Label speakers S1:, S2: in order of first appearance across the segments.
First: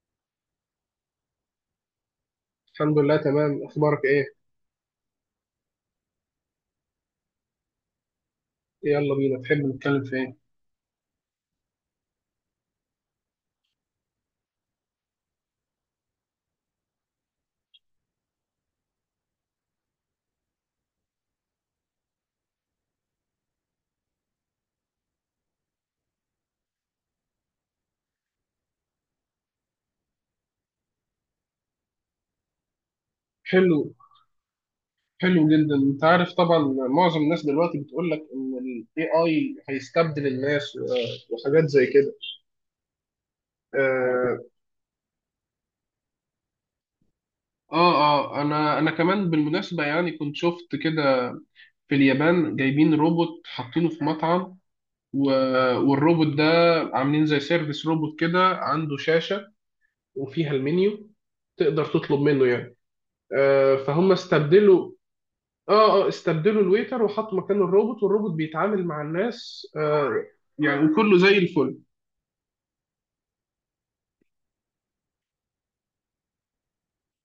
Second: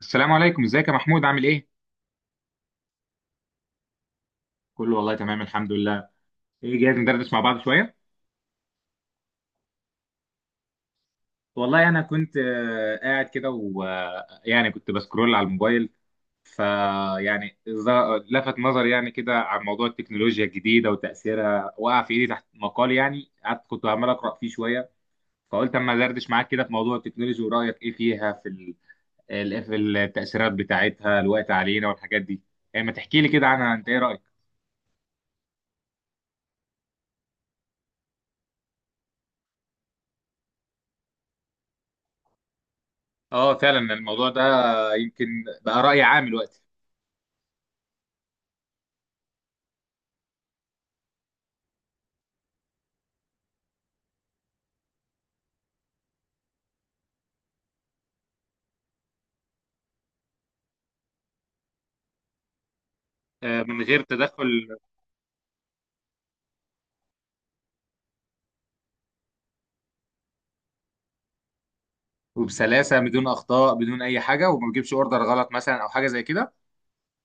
S1: السلام عليكم، ازيك يا محمود؟ عامل ايه؟
S2: الحمد لله تمام. اخبارك ايه؟
S1: كله والله تمام، الحمد لله. ايه، جاهز ندردش مع بعض شوية؟
S2: يلا بينا. تحب نتكلم في ايه؟
S1: والله انا كنت قاعد كده، ويعني كنت بسكرول على الموبايل. فيعني لفت نظري يعني كده عن موضوع التكنولوجيا الجديدة وتأثيرها. وقع في ايدي تحت مقال، يعني قعدت كنت عمال أقرأ فيه شوية. فقلت اما ادردش معاك كده في موضوع التكنولوجيا ورأيك ايه فيها في في التأثيرات بتاعتها الوقت علينا والحاجات دي. يعني ما تحكي لي كده عنها،
S2: حلو،
S1: انت ايه رأيك؟
S2: حلو جدا. انت عارف طبعا، معظم الناس دلوقتي بتقول لك ان الاي اي هيستبدل الناس و- وحاجات زي كده.
S1: اه فعلا، الموضوع ده
S2: اه
S1: يمكن بقى رأي عام دلوقتي.
S2: اه، انا كمان بالمناسبة، يعني كنت شفت كده في اليابان جايبين روبوت حاطينه في مطعم، و- والروبوت ده عاملين زي سيرفيس روبوت كده، عنده شاشة وفيها المنيو، تقدر تطلب منه يعني.
S1: من غير
S2: فهم
S1: تدخل.
S2: استبدلوا. اه اه، استبدلوا الويتر وحطوا مكانه الروبوت، والروبوت بيتعامل مع الناس، يعني وكله زي الفل.
S1: وبسلاسة، بدون أخطاء، بدون أي حاجة، وما بجيبش أوردر غلط مثلا أو حاجة زي كده.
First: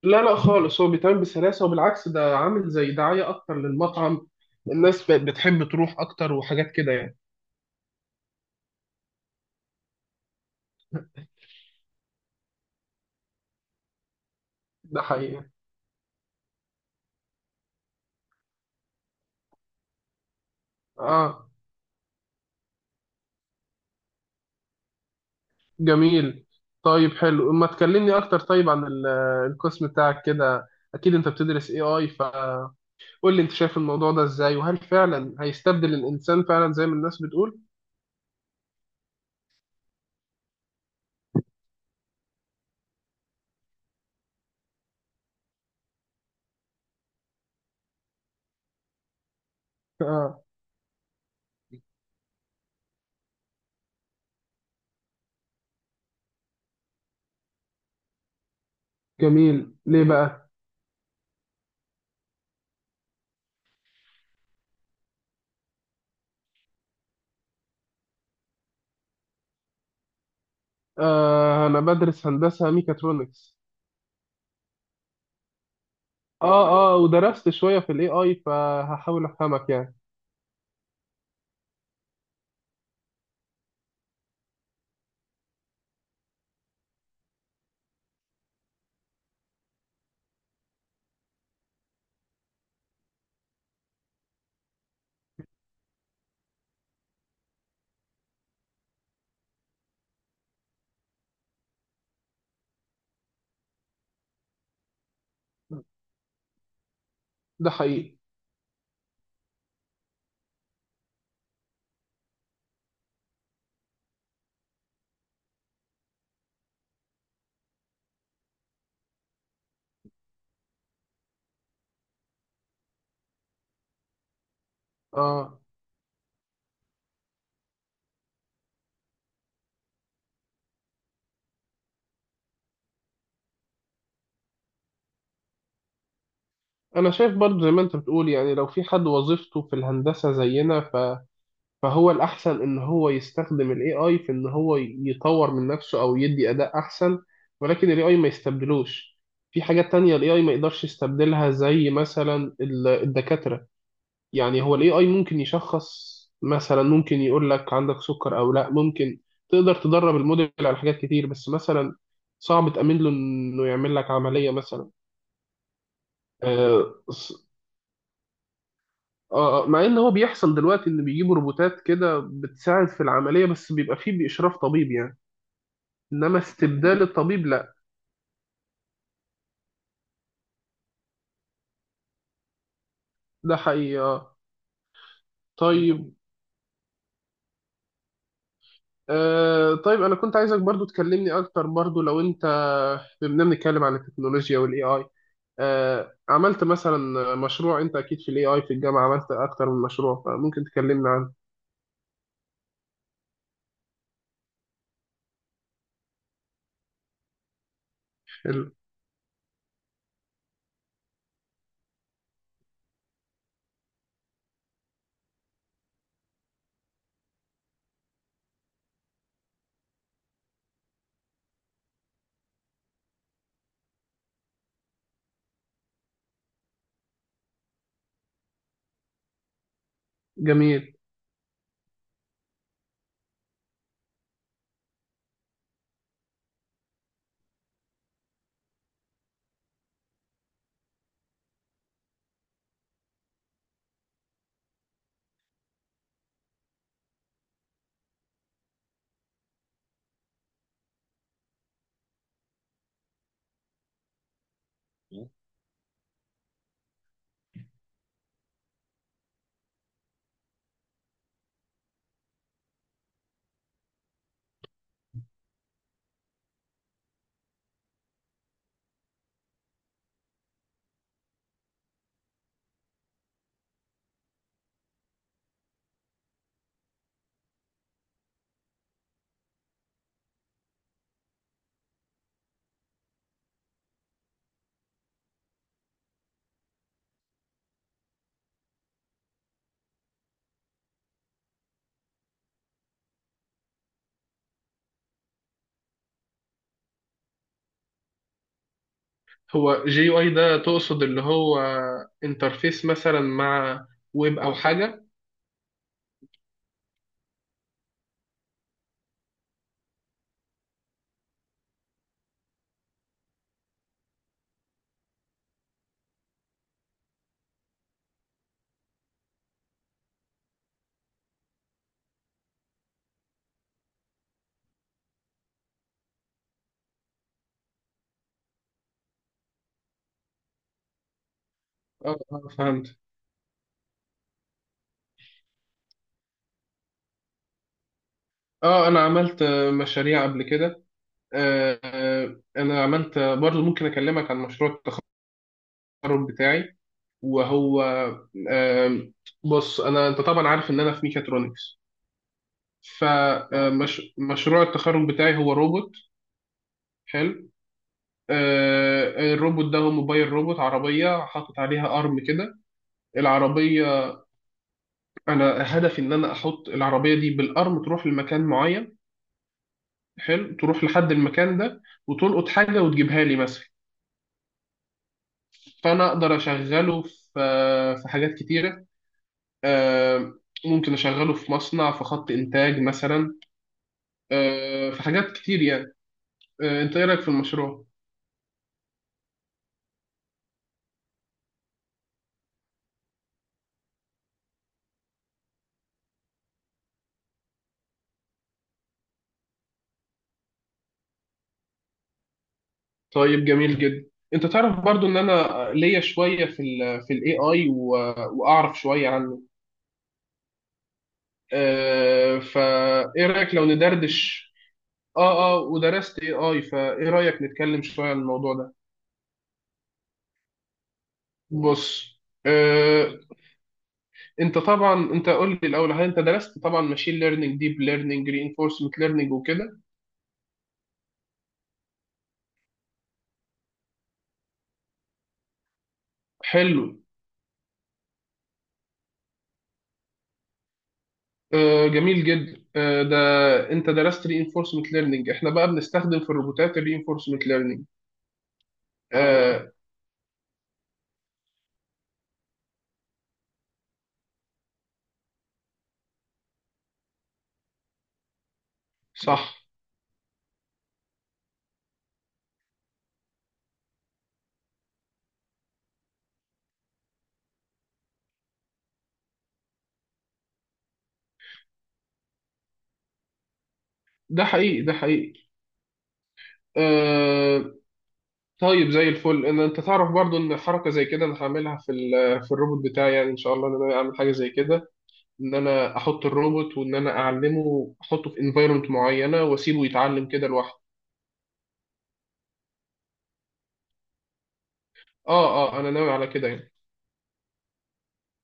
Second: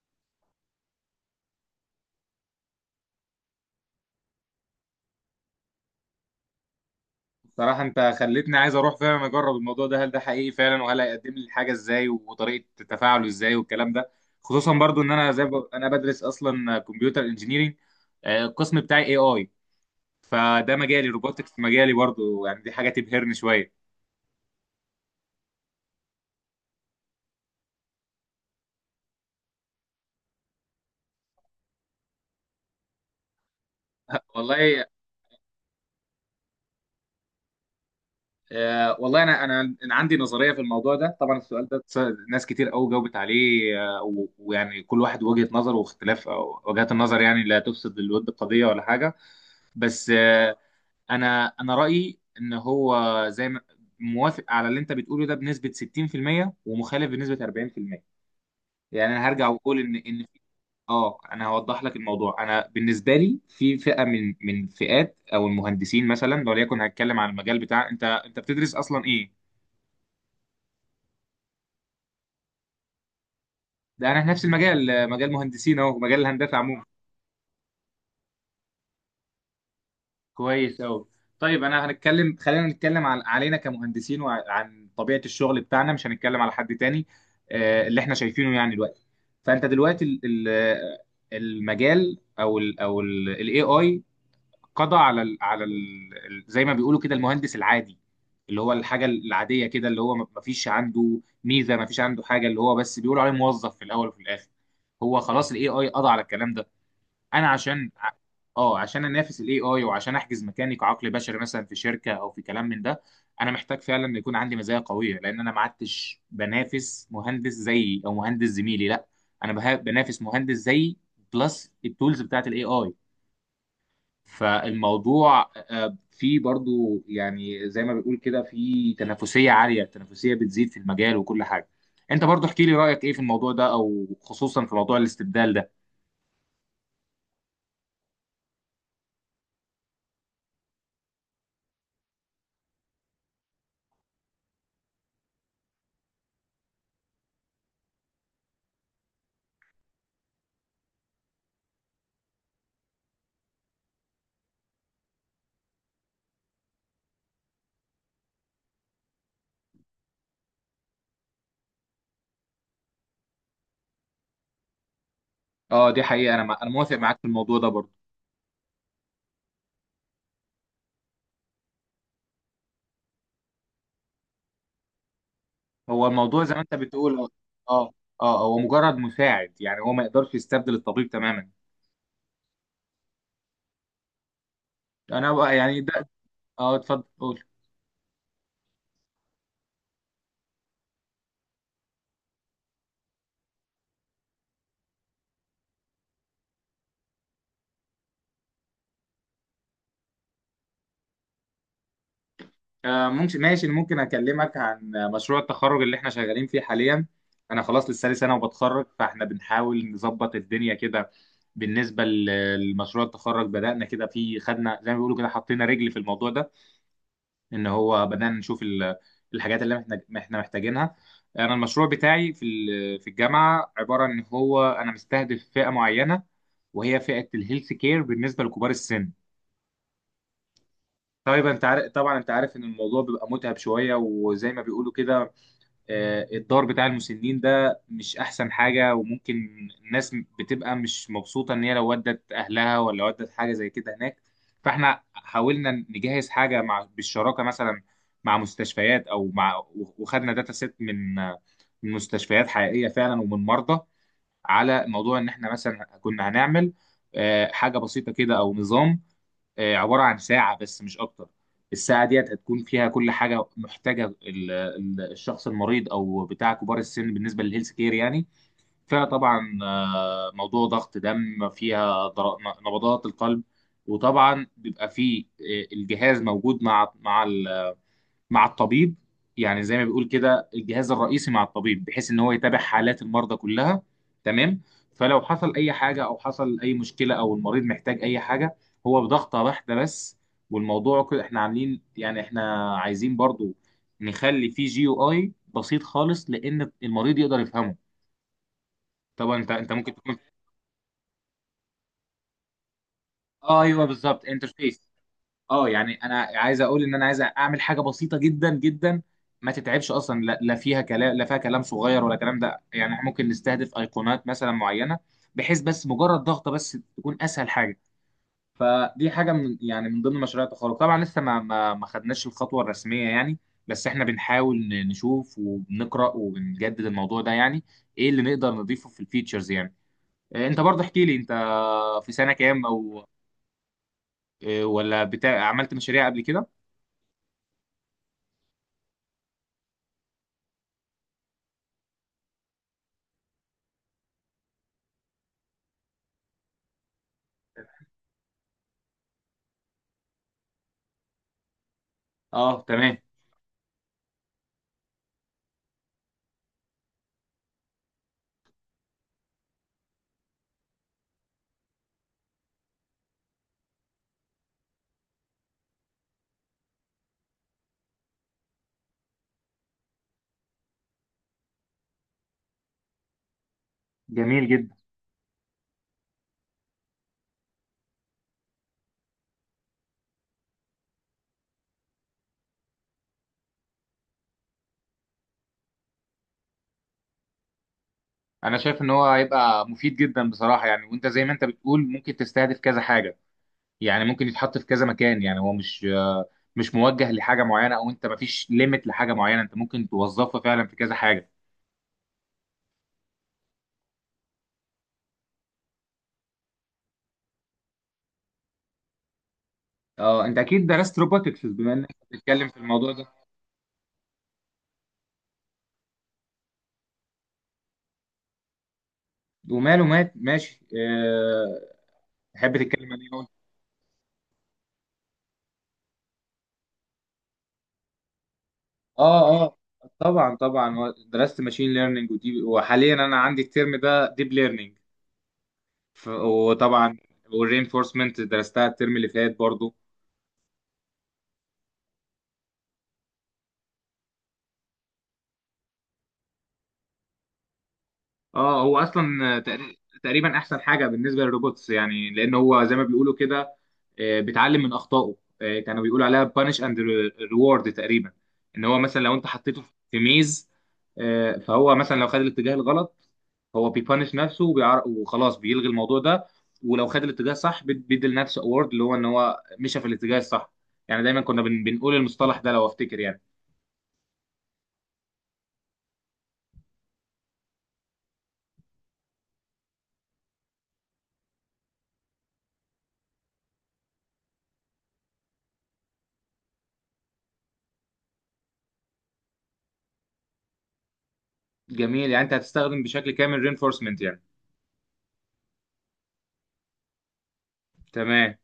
S2: لا لا، خالص، هو بيتعامل بسلاسة، وبالعكس ده عامل زي دعاية أكتر للمطعم. الناس بقت بتحب تروح أكتر وحاجات كده يعني.
S1: بصراحة أنت خلتني عايز أروح فعلا أجرب الموضوع ده، هل ده حقيقي فعلا؟ وهل هيقدم لي الحاجة إزاي، وطريقة تفاعله إزاي، والكلام ده. خصوصا برضو
S2: ده
S1: إن أنا زي
S2: حقيقي.
S1: أنا بدرس أصلا كمبيوتر انجينيرينج. القسم بتاعي اي اي. فده مجالي،
S2: اه.
S1: روبوتكس مجالي برضو، يعني دي حاجة تبهرني شوية.
S2: جميل. طيب حلو، ما تكلمني أكتر طيب عن القسم بتاعك كده. أكيد أنت بتدرس AI، فقول لي أنت شايف الموضوع ده إزاي، وهل
S1: والله.
S2: فعلا هيستبدل الإنسان فعلا زي ما الناس بتقول؟
S1: والله انا انا أنا عندي نظريه في الموضوع ده. طبعا السؤال ده ناس كتير قوي جاوبت عليه، ويعني كل واحد وجهه نظر، واختلاف أو وجهات النظر يعني لا تفسد للود قضيه ولا حاجه. بس
S2: اه.
S1: آه. انا رايي ان هو، زي ما موافق على اللي انت بتقوله ده بنسبه 60% ومخالف بنسبه 40%. يعني انا هرجع
S2: جميل،
S1: واقول ان
S2: ليه
S1: في.
S2: بقى؟
S1: اه، انا هوضح لك الموضوع. انا بالنسبه لي في فئه من فئات او المهندسين، مثلا لو ليكن هتكلم عن المجال بتاع، انت بتدرس اصلا ايه؟
S2: آه، انا بدرس هندسة ميكاترونكس.
S1: ده انا في نفس المجال، مجال مهندسين، اهو مجال الهندسه عموما.
S2: اه اه، ودرست شوية في الاي اي، فهحاول افهمك يعني.
S1: كويس قوي. طيب انا هنتكلم خلينا نتكلم عن علينا كمهندسين وعن طبيعه الشغل بتاعنا، مش هنتكلم على حد تاني. اللي احنا شايفينه يعني دلوقتي. فانت دلوقتي المجال او ال الاي اي قضى على ال، على ال زي ما بيقولوا كده المهندس العادي. اللي هو الحاجه العاديه كده، اللي هو ما فيش عنده ميزه، ما فيش عنده حاجه، اللي هو بس بيقولوا عليه موظف في الاول وفي الاخر. هو خلاص الاي اي قضى على الكلام ده. انا
S2: ده
S1: عشان،
S2: حقيقي.
S1: اه، عشان انافس الاي اي وعشان احجز مكاني كعقل بشري مثلا في شركه او في كلام من ده، انا محتاج فعلا إن يكون عندي مزايا قويه، لان انا ما عدتش بنافس مهندس زيي او مهندس زميلي، لا. انا بنافس مهندس زيي بلس التولز بتاعت الاي اي. فالموضوع
S2: اه.
S1: فيه برضو يعني زي ما بيقول كده في تنافسيه عاليه، التنافسيه بتزيد في المجال وكل حاجه. انت برضو احكي لي رايك ايه في الموضوع ده، او خصوصا في موضوع الاستبدال ده.
S2: انا شايف برضو زي ما انت بتقول، يعني لو في حد وظيفته في الهندسة زينا فهو الاحسن ان هو يستخدم الاي اي في ان هو يطور من نفسه او يدي اداء احسن، ولكن الاي اي ما يستبدلوش. في حاجات تانية الاي اي ما يقدرش يستبدلها، زي مثلا الدكاترة. يعني هو الاي اي ممكن يشخص مثلا، ممكن يقول لك عندك سكر او لا، ممكن تقدر تدرب الموديل على حاجات كتير، بس مثلا صعب تأمن له انه يعمل لك عملية مثلا.
S1: اه، دي حقيقه، انا انا موافق
S2: آه
S1: معاك في
S2: ص-
S1: الموضوع ده برضو.
S2: مع ان هو بيحصل دلوقتي ان بيجيبوا روبوتات كده بتساعد في العملية، بس بيبقى فيه بإشراف طبيب يعني.
S1: هو
S2: انما
S1: الموضوع زي ما انت
S2: استبدال
S1: بتقول، اه.
S2: الطبيب لا.
S1: اه، هو مجرد مساعد، يعني هو ما يقدرش يستبدل الطبيب تماما.
S2: ده حقيقي.
S1: انا بقى يعني ده،
S2: طيب.
S1: اه اتفضل قول.
S2: طيب انا كنت عايزك برضو تكلمني اكتر، برضو لو انت بما إننا بنتكلم عن التكنولوجيا والاي اي، عملت مثلا مشروع، انت اكيد في الاي اي في الجامعه عملت اكتر من مشروع، فممكن تكلمنا عنه.
S1: آه ممكن، ماشي، ممكن اكلمك عن مشروع التخرج اللي احنا شغالين فيه حاليا. انا خلاص لسه لي سنه
S2: حلو.
S1: وبتخرج، فاحنا بنحاول نظبط الدنيا كده. بالنسبه لمشروع التخرج، بدانا كده فيه، خدنا زي ما بيقولوا كده، حطينا رجل في الموضوع ده. ان هو بدانا نشوف الحاجات اللي احنا محتاجينها. انا المشروع بتاعي في ال، في الجامعه، عباره ان هو انا مستهدف فئه معينه، وهي فئه الهيلث كير بالنسبه لكبار السن.
S2: جميل.
S1: طيب انت عارف طبعا، انت عارف ان الموضوع بيبقى متعب شويه، وزي ما بيقولوا كده، الدار بتاع المسنين ده مش احسن حاجة، وممكن الناس بتبقى مش مبسوطة ان هي لو ودت اهلها ولا ودت حاجة زي كده هناك. فاحنا حاولنا نجهز حاجة بالشراكة مثلا مع مستشفيات او مع، وخدنا داتا سيت من، من مستشفيات حقيقية فعلا ومن مرضى. على موضوع ان احنا مثلا كنا هنعمل حاجة بسيطة كده، او نظام، عبارة عن ساعة بس مش أكتر. الساعة ديت هتكون فيها كل حاجة محتاجة الشخص المريض أو بتاع كبار السن بالنسبة للهيلث كير يعني. فيها طبعا موضوع ضغط دم، فيها نبضات القلب. وطبعا بيبقى فيه الجهاز موجود مع، مع الطبيب، يعني زي ما بيقول كده الجهاز الرئيسي مع الطبيب، بحيث ان هو يتابع حالات المرضى كلها. تمام. فلو حصل اي حاجه او حصل اي مشكله او المريض محتاج اي حاجه، هو بضغطه واحده بس. والموضوع كده احنا عاملين، يعني احنا عايزين برضو نخلي فيه جي يو اي بسيط خالص، لان المريض يقدر يفهمه. طبعا انت
S2: هو
S1: ممكن
S2: جي
S1: تكون.
S2: يو اي ده تقصد اللي هو انترفيس مثلا
S1: اه ايوه
S2: مع
S1: بالظبط
S2: ويب او
S1: انترفيس.
S2: حاجه؟
S1: اه يعني انا عايز اقول ان انا عايز اعمل حاجه بسيطه جدا جدا، ما تتعبش اصلا. لا لا فيها كلام، لا فيها كلام صغير ولا كلام ده، يعني إحنا ممكن نستهدف ايقونات مثلا معينه، بحيث بس مجرد ضغطه بس تكون اسهل حاجه. فدي حاجه من يعني من ضمن مشاريع التخرج. طبعا لسه ما خدناش الخطوه الرسميه يعني، بس احنا بنحاول نشوف وبنقرا وبنجدد الموضوع ده يعني، ايه اللي نقدر نضيفه في الفيتشرز يعني. انت برضه احكي لي، انت في
S2: اه.
S1: سنه كام
S2: فهمت.
S1: او، ولا بتاع عملت مشاريع قبل كده؟
S2: اه، انا عملت مشاريع قبل كده. انا عملت برضو ممكن اكلمك عن مشروع التخرج بتاعي. وهو آه، بص، انا، انت طبعا عارف ان انا في ميكاترونكس.
S1: اه تمام،
S2: اه. فمشروع التخرج بتاعي هو روبوت. حلو. الروبوت ده هو موبايل روبوت، عربية حاطط عليها أرم كده. العربية، أنا هدفي إن أنا أحط العربية دي بالأرم تروح لمكان معين. حلو، تروح لحد المكان ده وتلقط حاجة وتجيبها لي مثلا.
S1: جميل جدا.
S2: فأنا أقدر أشغله في في حاجات كتيرة، آه، ممكن أشغله في مصنع في خط إنتاج مثلا، في حاجات كتير يعني. أنت إيه رأيك في المشروع؟
S1: انا شايف ان هو هيبقى مفيد جدا بصراحه، يعني وانت زي ما انت بتقول ممكن تستهدف كذا حاجه. يعني ممكن يتحط في كذا مكان، يعني هو مش، مش موجه لحاجه معينه، او انت مفيش ليميت لحاجه معينه، انت ممكن توظفه فعلا في كذا حاجه.
S2: طيب جميل جدا. انت تعرف برضو ان انا ليا شويه في ال في الاي اي واعرف شويه عن
S1: اه انت اكيد درست روبوتكس بما انك بتتكلم في الموضوع ده.
S2: فايه رايك لو ندردش. اه اه، ودرست اي اي، فايه رايك نتكلم شويه عن الموضوع ده؟
S1: وماله، مات ماشي آه،
S2: بص.
S1: تحب تتكلم عن ايه
S2: آه،
S1: أول؟
S2: انت طبعا، انت قول لي الاول هل انت درست طبعا ماشين ليرنينج، ديب ليرنينج، رينفورسمنت ليرنينج
S1: اه اه،
S2: وكده.
S1: طبعا طبعا درست ماشين ليرنينج ودي، وحاليا انا عندي الترم ده ديب ليرنينج.
S2: حلو.
S1: وطبعا والرينفورسمنت درستها الترم اللي فات برضو.
S2: جميل جدا. ده انت درست رينفورسمنت ليرنينج، احنا بقى بنستخدم في الروبوتات الرينفورسمنت ليرنينج.
S1: اه هو اصلا
S2: آه،
S1: تقريبا احسن حاجه بالنسبه للروبوتس يعني، لان هو زي ما بيقولوا كده بيتعلم من اخطائه. كانوا بيقولوا عليها بانش اند ريورد تقريبا. ان هو مثلا لو انت
S2: صح.
S1: حطيته في ميز، فهو مثلا لو خد الاتجاه الغلط، هو بيبانش نفسه وخلاص بيلغي الموضوع ده. ولو خد الاتجاه الصح بيدي لنفسه اوورد، اللي هو ان هو مشى في الاتجاه الصح. يعني دايما كنا بنقول المصطلح ده لو افتكر يعني.
S2: ده حقيقي، ده حقيقي. آه، طيب زي الفل ان انت تعرف برضو ان حركه زي كده انا هعملها في الروبوت بتاعي، يعني ان شاء الله ان انا اعمل حاجه زي كده، ان انا احط الروبوت، وان انا اعلمه، احطه في انفايرمنت معينه واسيبه يتعلم كده لوحده.
S1: جميل، يعني انت هتستخدم بشكل كامل رينفورسمنت يعني.
S2: اه اه، انا ناوي على كده يعني.
S1: تمام.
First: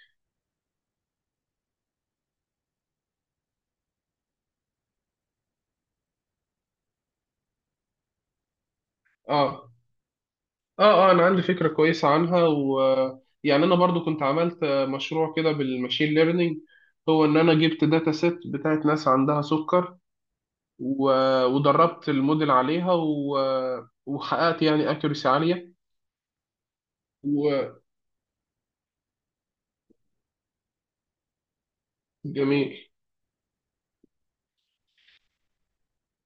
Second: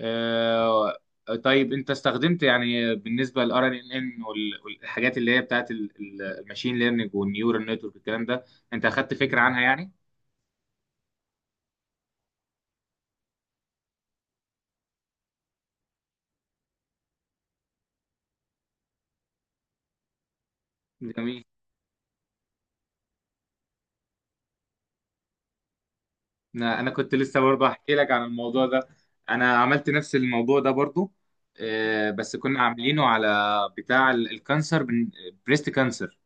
S1: آه طيب انت استخدمت يعني، بالنسبه للار ان ان، والحاجات اللي هي بتاعت الماشين ليرنينج والنيورال نتورك الكلام ده، انت اخدت فكره عنها
S2: اه
S1: يعني.
S2: اه اه، انا عندي فكره كويسه عنها يعني انا برضو كنت عملت مشروع كده بالماشين ليرنينج، هو ان انا جبت داتا سيت بتاعت ناس عندها سكر و...
S1: جميل.
S2: ودربت الموديل عليها و... وحققت يعني اكيورسي عاليه.
S1: انا كنت لسه برضه احكي لك عن الموضوع ده، انا عملت نفس الموضوع ده برضه. آه بس كنا
S2: جميل.
S1: عاملينه على بتاع الكانسر، بريست كانسر.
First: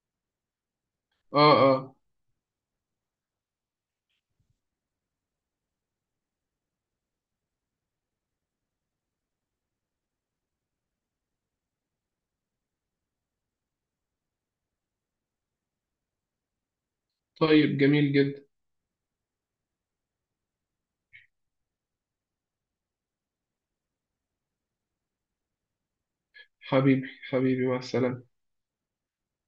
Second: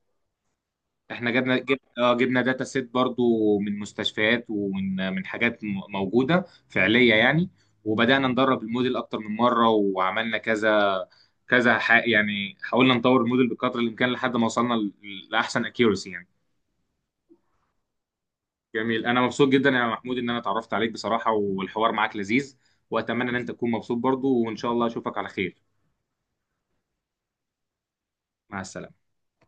S1: احنا
S2: اه اه.
S1: جبنا داتا سيت برضو من مستشفيات ومن حاجات موجوده فعليه يعني. وبدانا ندرب الموديل اكتر من مره، وعملنا كذا يعني حاولنا نطور الموديل بقدر الامكان لحد ما وصلنا لاحسن اكيورسي يعني.
S2: طيب جميل جدا.
S1: جميل، انا مبسوط جدا يا محمود ان انا اتعرفت عليك بصراحه، والحوار معاك لذيذ. واتمنى ان انت تكون مبسوط برضو، وان شاء الله اشوفك على خير.
S2: حبيبي حبيبي، مع السلامة.
S1: مع السلامه.